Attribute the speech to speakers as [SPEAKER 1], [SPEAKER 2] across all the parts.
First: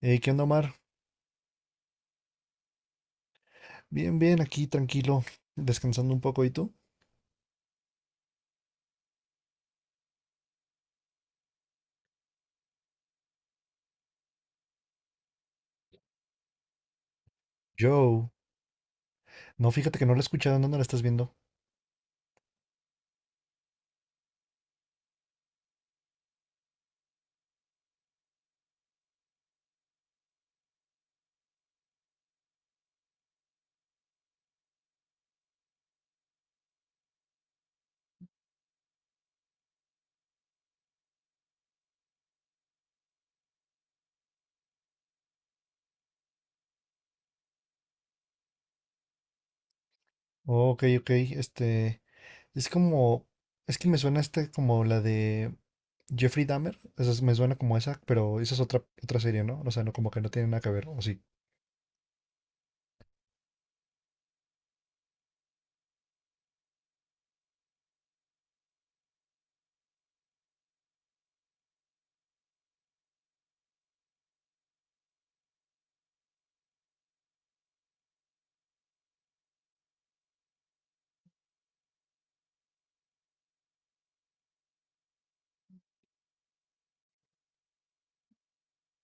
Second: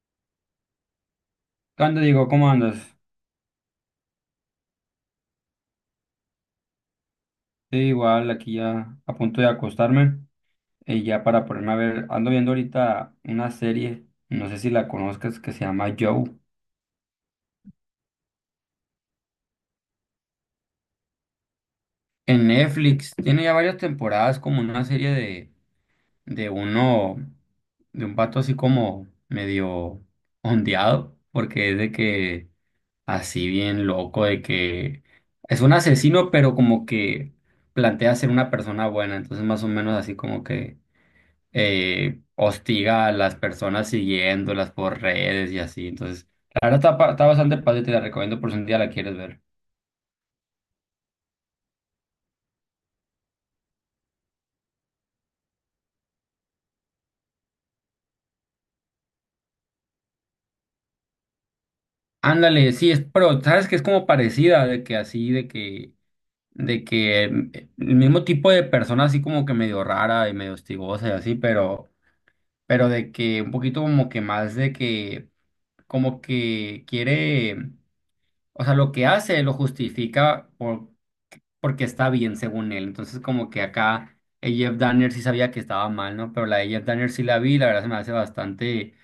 [SPEAKER 1] Hey, ¿qué onda, Omar?
[SPEAKER 2] ¿Qué onda, Diego? ¿Cómo andas?
[SPEAKER 1] Bien, bien, aquí tranquilo, descansando un poco. ¿Y tú?
[SPEAKER 2] Sí, igual aquí ya a punto de acostarme y ya para ponerme a ver, ando viendo ahorita una serie, no sé si la conozcas, que se llama Joe.
[SPEAKER 1] Joe. No, fíjate que no la he escuchado. ¿En dónde la estás viendo?
[SPEAKER 2] En Netflix, tiene ya varias temporadas como una serie de uno, de un pato así como medio ondeado, porque es de que así bien loco, de que es un asesino, pero como que plantea ser una persona buena, entonces más o menos así como que... hostiga a las personas siguiéndolas por redes y así. Entonces, la verdad está bastante padre, te la recomiendo por si un día la quieres ver.
[SPEAKER 1] Oh, ok, ok. Este. Es como. Es que me suena como la de Jeffrey Dahmer. Me suena como esa, pero esa es otra serie, ¿no? O sea, no, como que no tiene nada que ver, ¿o sí?
[SPEAKER 2] Ándale, sí, es, pero sabes que es como parecida, de que así, de que em, el mismo tipo de persona así como que medio rara y medio hostigosa y así, pero de que un poquito como que más de que, como que quiere. O sea, lo que hace lo justifica porque está bien, según él. Entonces, como que acá el Jeff Danner sí sabía que estaba mal, ¿no? Pero la de Jeff Danner sí la vi, la verdad se me hace bastante,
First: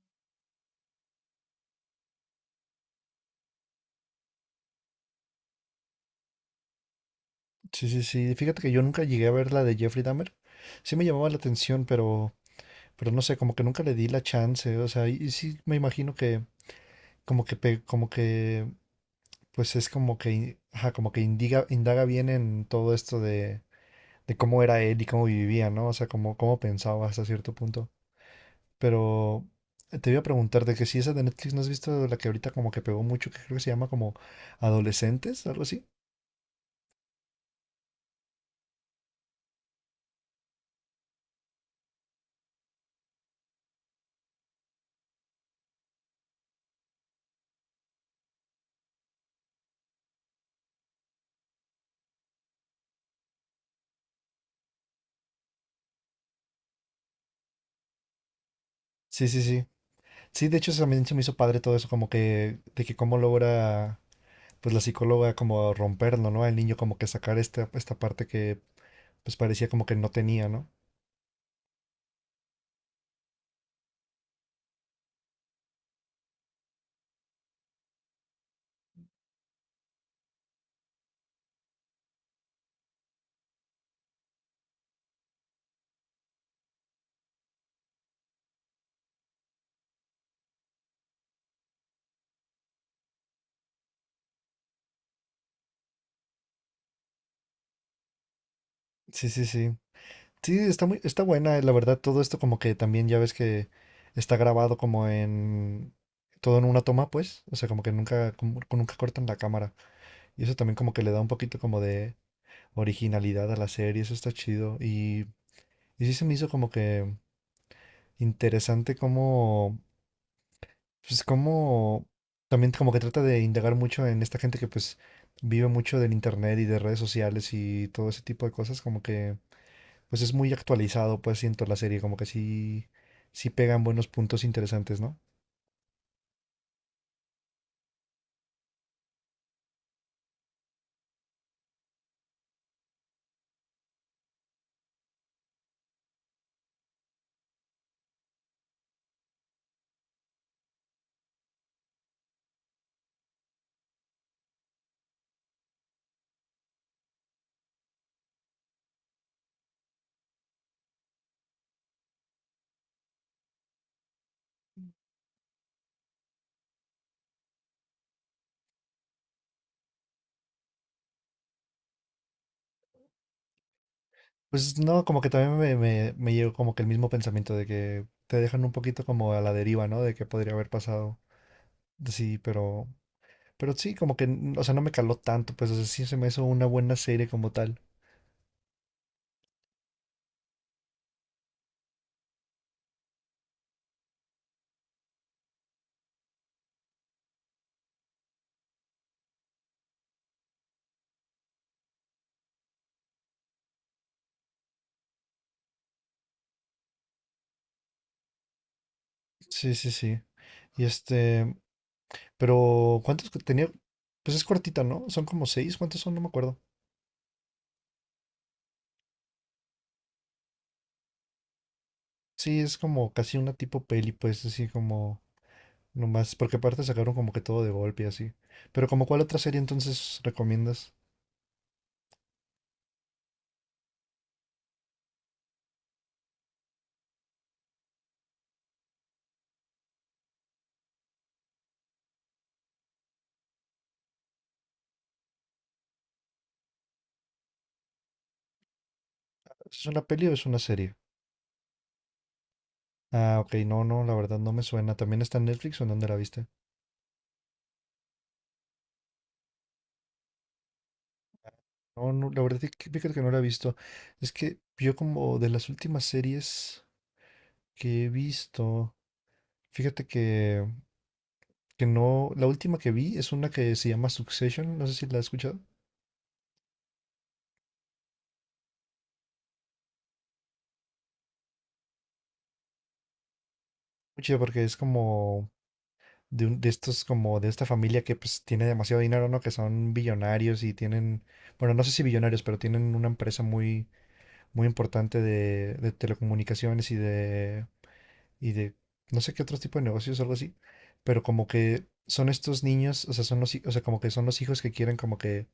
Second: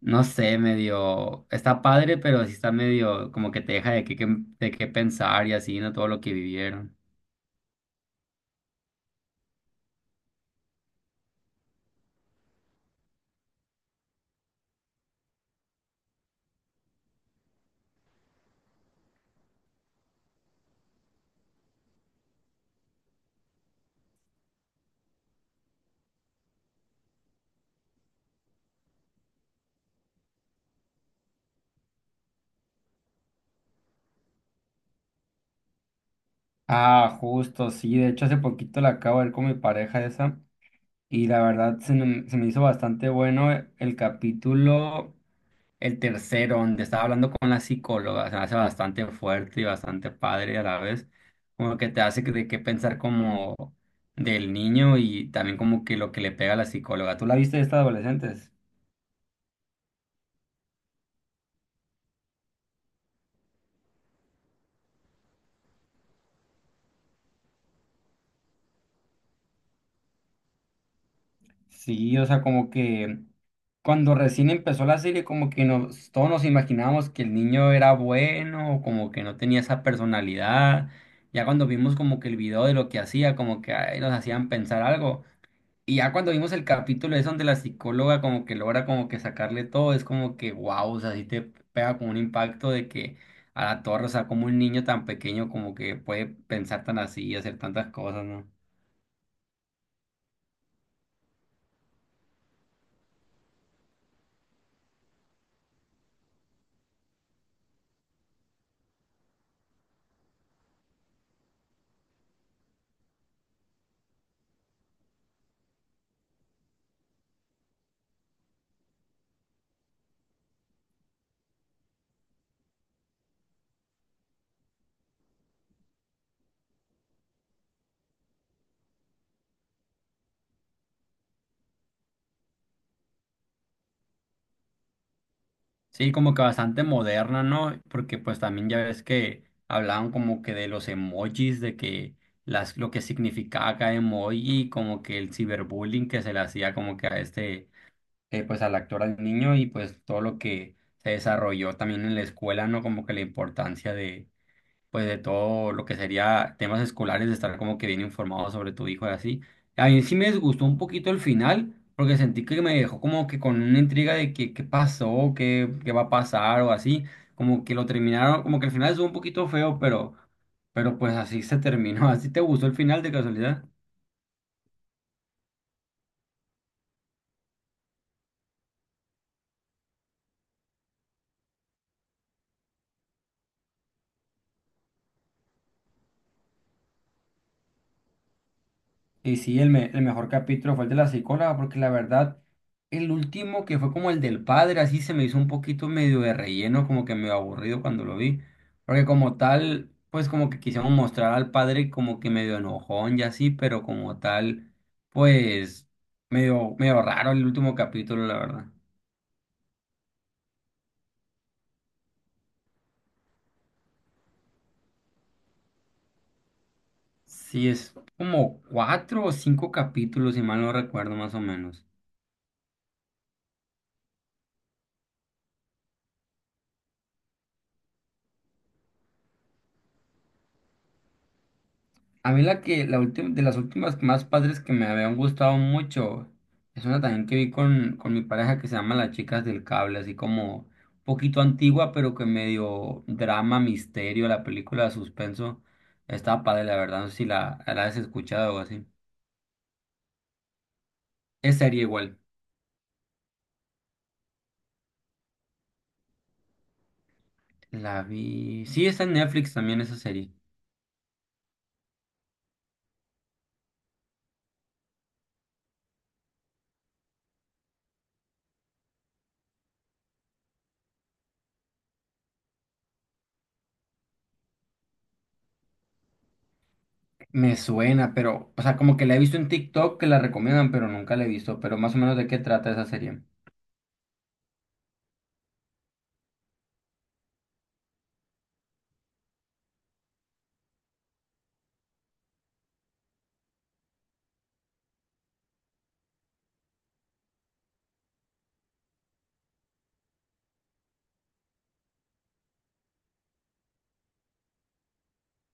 [SPEAKER 2] no sé, medio, está padre, pero sí está medio como que te deja de qué pensar y así, ¿no? Todo lo que vivieron.
[SPEAKER 1] Sí, sí, sí. Fíjate que yo nunca llegué a ver la de Jeffrey Dahmer. Sí me llamaba la atención, pero no sé, como que nunca le di la chance. O sea, y sí me imagino que, como que, como que pues es como que, ajá, como que indaga bien en todo esto de, cómo era él y cómo vivía, ¿no? O sea, cómo pensaba hasta cierto punto. Pero te iba a preguntar de que si esa de Netflix no has visto la que ahorita como que pegó mucho, que creo que se llama como Adolescentes, algo así.
[SPEAKER 2] Ah, justo, sí. De hecho, hace poquito la acabo de ver con mi pareja esa. Y la verdad se me hizo bastante bueno el capítulo. El tercero, donde estaba hablando con la psicóloga, se me hace bastante fuerte y bastante padre a la vez, como que te de qué pensar como del niño y también como que lo que le pega a la psicóloga. ¿Tú la viste de estas adolescentes?
[SPEAKER 1] Sí, sí, sí. Sí, de hecho eso también se me hizo padre todo eso, como que, de que cómo logra, pues la psicóloga como romperlo, ¿no? El niño como que sacar esta parte que pues parecía como que no tenía, ¿no?
[SPEAKER 2] Sí, o sea, como que cuando recién empezó la serie, como que nos, todos nos imaginábamos que el niño era bueno, como que no tenía esa personalidad. Ya cuando vimos como que el video de lo que hacía, como que ay, nos hacían pensar algo. Y ya cuando vimos el capítulo es donde la psicóloga como que logra como que sacarle todo, es como que wow, o sea, sí te pega con un impacto de que a la torre, o sea, como un niño tan pequeño como que puede pensar tan así y hacer tantas cosas, ¿no?
[SPEAKER 1] Sí, sí, sí. Sí, está buena, la verdad, todo esto como que también ya ves que está grabado como en todo en una toma, pues, o sea, como que nunca, nunca cortan la cámara. Y eso también como que le da un poquito como de originalidad a la serie, eso está chido. Y sí se me hizo como que interesante como, pues como, también como que trata de indagar mucho en esta gente que pues vive mucho del internet y de redes sociales y todo ese tipo de cosas, como que pues es muy actualizado, pues siento la serie, como que sí, sí pegan buenos puntos interesantes, ¿no?
[SPEAKER 2] Sí, como que bastante moderna, ¿no? Porque pues también ya ves que hablaban como que de los emojis, de que las, lo que significaba cada emoji, como que el ciberbullying que se le hacía como que a este pues al actor, al niño y pues todo lo que se desarrolló también en la escuela, ¿no? Como que la importancia de, pues de todo lo que sería temas escolares, de estar como que bien informado sobre tu hijo y así. A mí sí me disgustó un poquito el final, porque sentí que me dejó como que con una intriga de que, qué pasó, qué, qué va a pasar o así, como que lo terminaron, como que el final estuvo un poquito feo, pero pues así se terminó. ¿Así te gustó el final de casualidad?
[SPEAKER 1] Pues no, como que también me llegó como que el mismo pensamiento de que te dejan un poquito como a la deriva, ¿no? De qué podría haber pasado. Sí, pero sí, como que, o sea, no me caló tanto, pues o sea, sí se me hizo una buena serie como tal.
[SPEAKER 2] Y sí, el mejor capítulo fue el de la psicóloga, porque la verdad, el último que fue como el del padre, así se me hizo un poquito medio de relleno, como que medio aburrido cuando lo vi. Porque como tal, pues como que quisieron mostrar al padre como que medio enojón y así, pero como tal, pues medio, medio raro el último capítulo, la verdad.
[SPEAKER 1] Sí, sí, sí. Y pero ¿cuántos que tenía? Pues es cortita, ¿no? Son como seis, ¿cuántos son? No me acuerdo.
[SPEAKER 2] Sí, es como cuatro o cinco capítulos, si mal no recuerdo, más o menos.
[SPEAKER 1] Sí, es como casi una tipo peli, pues así como nomás, porque aparte sacaron como que todo de golpe y así. ¿Pero como cuál otra serie entonces recomiendas?
[SPEAKER 2] A mí la que, la última, de las últimas más padres que me habían gustado mucho, es una también que vi con mi pareja que se llama Las Chicas del Cable, así como un poquito antigua, pero que medio drama, misterio, la película de suspenso. Estaba padre, la verdad, no sé si la has escuchado o así.
[SPEAKER 1] ¿Es una peli o es una serie?
[SPEAKER 2] Es serie igual.
[SPEAKER 1] Ah, ok, no, no, la verdad no me suena. ¿También está en Netflix o en dónde la viste?
[SPEAKER 2] La vi. Sí, está en Netflix también esa serie.
[SPEAKER 1] No, no, la verdad es que fíjate que no la he visto. Es que yo como de las últimas series que he visto, fíjate que, no, la última que vi es una que se llama Succession, no sé si la has escuchado.
[SPEAKER 2] Me suena, pero, o sea, como que la he visto en TikTok que la recomiendan, pero nunca la he visto. Pero más o menos de qué trata esa serie.
[SPEAKER 1] Mucho porque es como de estos como de esta familia que pues tiene demasiado dinero, ¿no? Que son billonarios y tienen, bueno, no sé si billonarios, pero tienen una empresa muy, muy importante de, telecomunicaciones y de, no sé qué otro tipo de negocios, algo así, pero como que son estos niños, o sea, son o sea, como que son los hijos que quieren como que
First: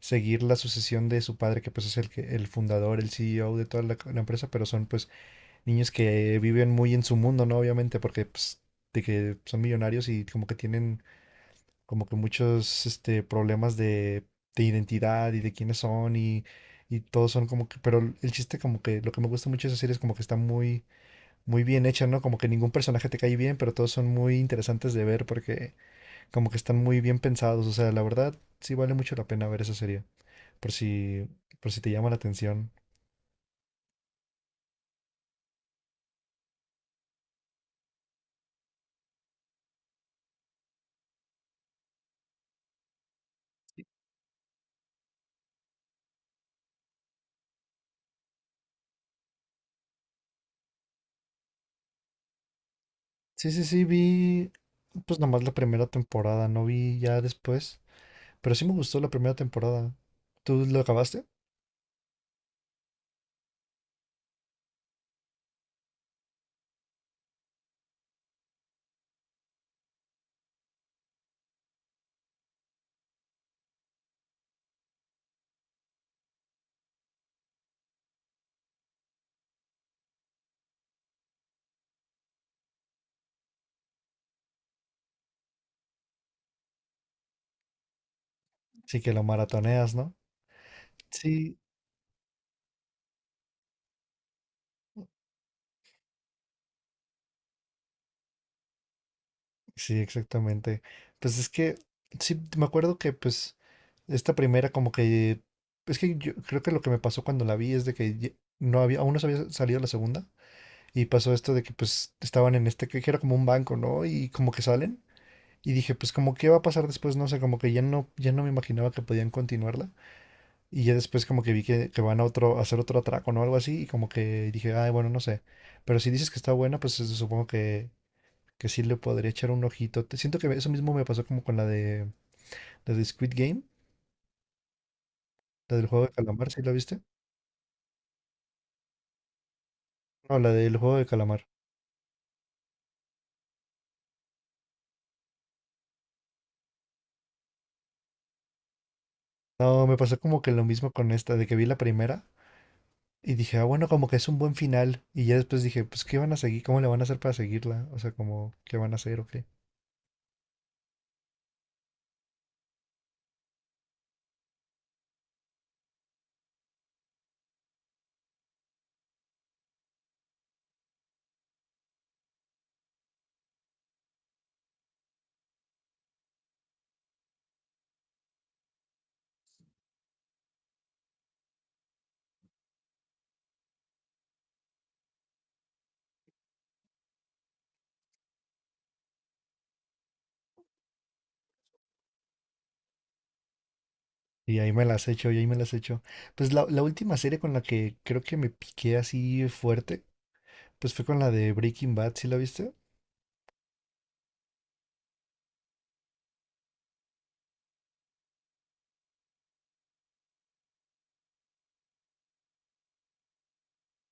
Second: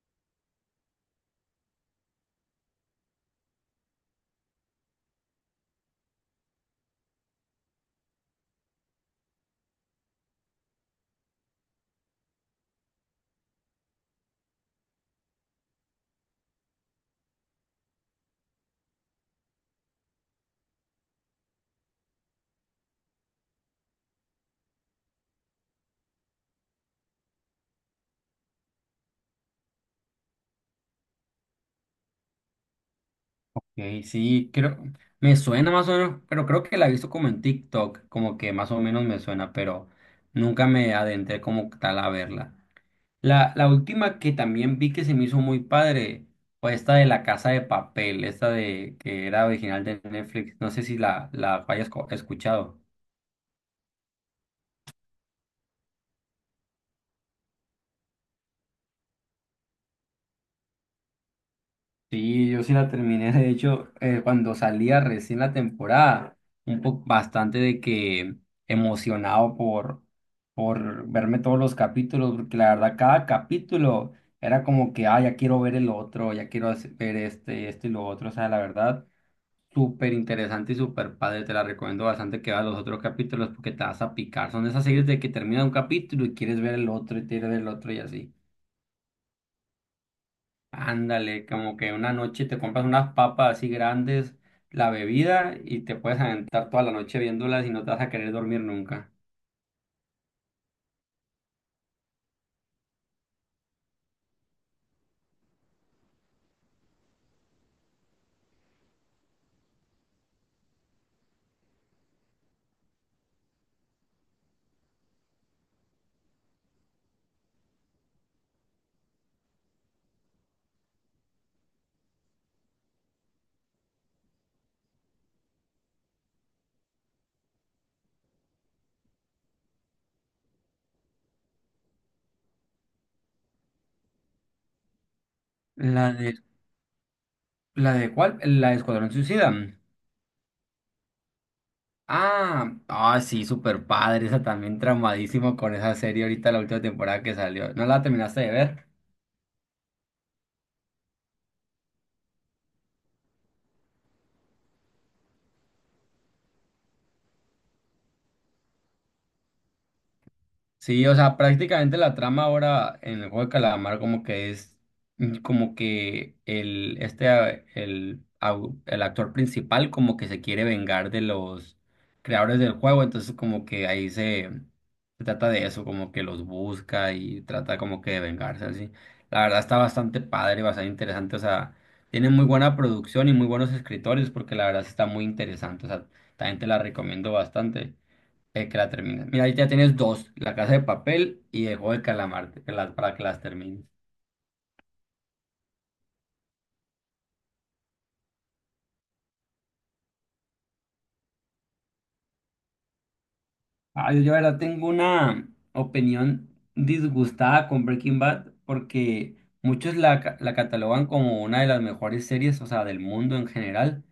[SPEAKER 1] seguir la sucesión de su padre, que pues es el fundador, el CEO de toda la empresa, pero son pues niños que viven muy en su mundo, ¿no? Obviamente, porque pues de que son millonarios y como que tienen como que muchos problemas de identidad y de quiénes son y todos son como que, pero el chiste como que lo que me gusta mucho de esa serie es como que está muy, muy bien hecha, ¿no? Como que ningún personaje te cae bien, pero todos son muy interesantes de ver porque como que están muy bien pensados, o sea, la verdad sí vale mucho la pena ver esa serie, por si, por si te llama la atención.
[SPEAKER 2] Ok, sí, creo, me suena más o menos, pero creo que la he visto como en TikTok, como que más o menos me suena, pero nunca me adentré como tal a verla. La última que también vi que se me hizo muy padre fue esta de La Casa de Papel, esta de que era original de Netflix, no sé si la hayas escuchado.
[SPEAKER 1] Sí, sí, sí, vi pues nomás la primera temporada, no vi ya después, pero sí me gustó la primera temporada. ¿Tú lo acabaste?
[SPEAKER 2] Sí, yo sí la terminé, de hecho, cuando salía recién la temporada, un poco bastante de que emocionado por verme todos los capítulos, porque la verdad cada capítulo era como que, ah, ya quiero ver el otro, ya quiero ver este, este y lo otro, o sea, la verdad, súper interesante y súper padre, te la recomiendo bastante que veas los otros capítulos porque te vas a picar, son esas series de que termina un capítulo y quieres ver el otro y quieres ver el otro y así.
[SPEAKER 1] Sí que lo maratoneas, ¿no?
[SPEAKER 2] Ándale,
[SPEAKER 1] Sí,
[SPEAKER 2] como que una noche te compras unas papas así grandes, la bebida y te puedes aventar toda la noche viéndolas y no te vas a querer dormir nunca.
[SPEAKER 1] sí, exactamente. Pues es que, sí, me acuerdo que pues esta primera como que, es que yo creo que lo que me pasó cuando la vi es de que no había, aún no se había salido la segunda y pasó esto de que pues estaban en este, que era como un banco, ¿no? Y como que salen y dije pues como qué va a pasar después, no sé, como que ya no me imaginaba que podían continuarla y ya después como que vi que van a otro, a hacer otro atraco, ¿no? Algo así y como que dije, ay, bueno, no sé. Pero si dices que está buena, pues supongo que sí le podría echar un ojito. Siento que eso mismo me pasó como con la de Squid Game, la del juego de
[SPEAKER 2] ¿La de,
[SPEAKER 1] calamar, ¿sí la viste?
[SPEAKER 2] la de cuál? ¿La de Escuadrón Suicida?
[SPEAKER 1] No, la del juego de calamar.
[SPEAKER 2] Ah, ah, sí, súper padre, esa también traumadísimo con esa serie ahorita, la última temporada que salió. ¿No la terminaste de ver?
[SPEAKER 1] No, me pasó como que lo mismo con esta, de que vi la primera y dije, ah, bueno, como que es un buen final. Y ya después dije, pues, ¿qué van a seguir? ¿Cómo le van a hacer para seguirla? O sea, como, ¿qué van a hacer o qué?
[SPEAKER 2] Sí, o sea, prácticamente la trama ahora en el juego de calamar como que es como que el este a- el, au- el actor principal como que se quiere vengar de los creadores del juego, entonces como que ahí se, se trata de eso, como que los busca y trata como que de vengarse así. La verdad está bastante padre, bastante interesante, o sea, tiene muy buena producción y muy buenos escritores porque la verdad sí está muy interesante, o sea, también te la recomiendo bastante. El que la termina. Mira, ahí ya tienes dos, La Casa de Papel y El Juego del Calamar, que para que las termines.
[SPEAKER 1] Y ahí me las echo, y ahí me las echo. Pues la última serie con la que creo que me piqué así fuerte, pues fue con la de Breaking Bad, ¿sí la viste?
[SPEAKER 2] Ah, yo la verdad tengo una opinión disgustada con Breaking Bad porque muchos la catalogan como una de las mejores series, o sea, del mundo en general.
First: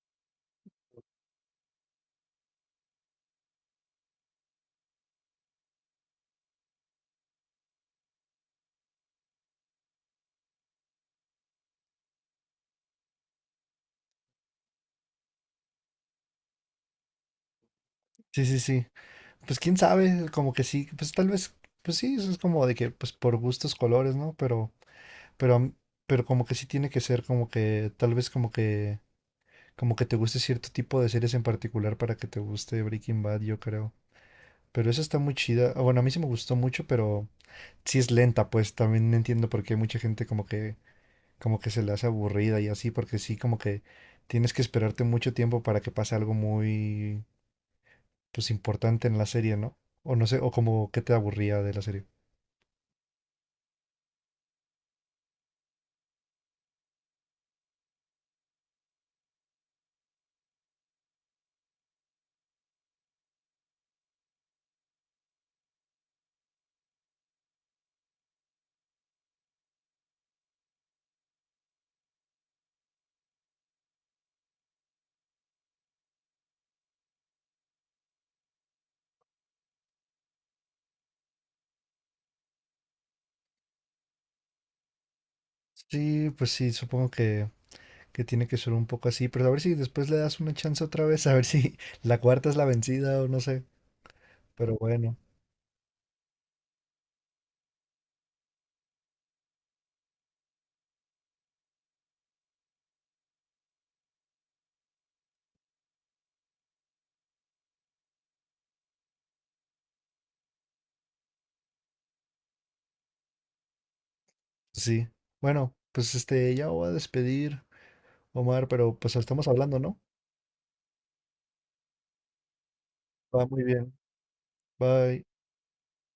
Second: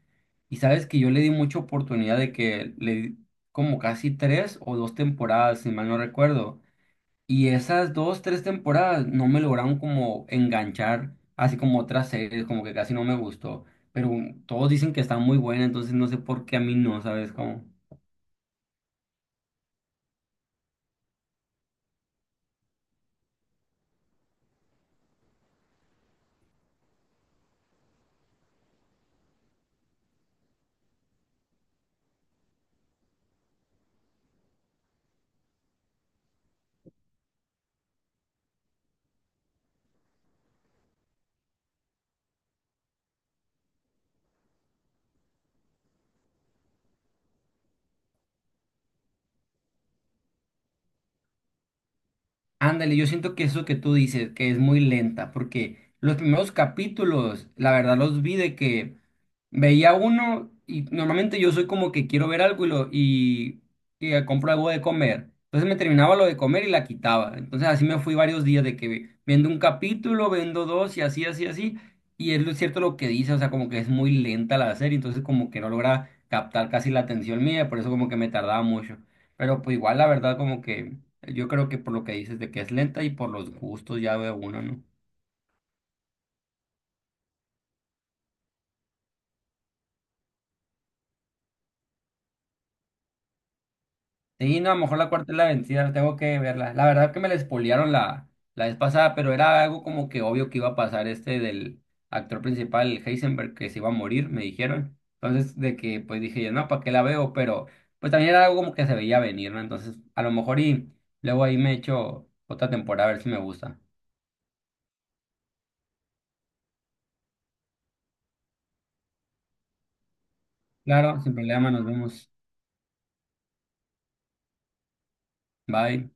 [SPEAKER 2] Y sabes que yo le di mucha oportunidad de que le di como casi tres o dos temporadas, si mal no recuerdo. Y esas dos, tres temporadas no me lograron como enganchar, así como otras series, como que casi no me gustó. Pero todos dicen que está muy buena, entonces no sé por qué a mí no, ¿sabes cómo?
[SPEAKER 1] Sí, sí, sí. Pues quién sabe, como que sí, pues tal vez, pues sí, eso es como de que, pues por gustos, colores, ¿no? Pero, a m- pero como que sí tiene que ser como que, tal vez como que te guste cierto tipo de series en particular para que te guste Breaking Bad, yo creo. Pero esa está muy chida. Ah, bueno, a mí sí me gustó mucho, pero sí es lenta, pues también entiendo por qué mucha gente como que se le hace aburrida y así, porque sí, como que tienes que esperarte mucho tiempo para que pase algo muy, pues importante en la serie, ¿no? O no sé, o como que te aburría de la serie.
[SPEAKER 2] Ándale, yo siento que eso que tú dices, que es muy lenta, porque los primeros capítulos, la verdad los vi de que veía uno y normalmente yo soy como que quiero ver algo y compro algo de comer. Entonces me terminaba lo de comer y la quitaba. Entonces así me fui varios días de que viendo un capítulo, viendo dos y así, así, así. Y es lo cierto lo que dice, o sea, como que es muy lenta la serie, entonces como que no logra captar casi la atención mía, por eso como que me tardaba mucho. Pero pues igual la verdad como que... Yo creo que por lo que dices de que es lenta y por los gustos ya veo uno, ¿no?
[SPEAKER 1] Sí, pues sí, supongo que, tiene que ser un poco así, pero a ver si después le das una chance otra vez, a ver si la cuarta es la vencida o no sé,
[SPEAKER 2] Sí, no, a
[SPEAKER 1] pero
[SPEAKER 2] lo mejor la
[SPEAKER 1] bueno,
[SPEAKER 2] cuarta es la vencida, tengo que verla. La verdad que me la spoilearon la vez pasada, pero era algo como que obvio que iba a pasar este del actor principal, el Heisenberg, que se iba a morir, me dijeron. Entonces, de que pues dije yo, no, ¿para qué la veo? Pero pues también era algo como que se veía venir, ¿no? Entonces, a lo mejor y luego ahí me echo otra temporada a ver si me gusta.
[SPEAKER 1] pues sí. Bueno, pues ya me voy a despedir, Omar, pero pues estamos hablando, ¿no?
[SPEAKER 2] Claro, sin problema, nos vemos.
[SPEAKER 1] Va muy bien, bye.
[SPEAKER 2] Bye.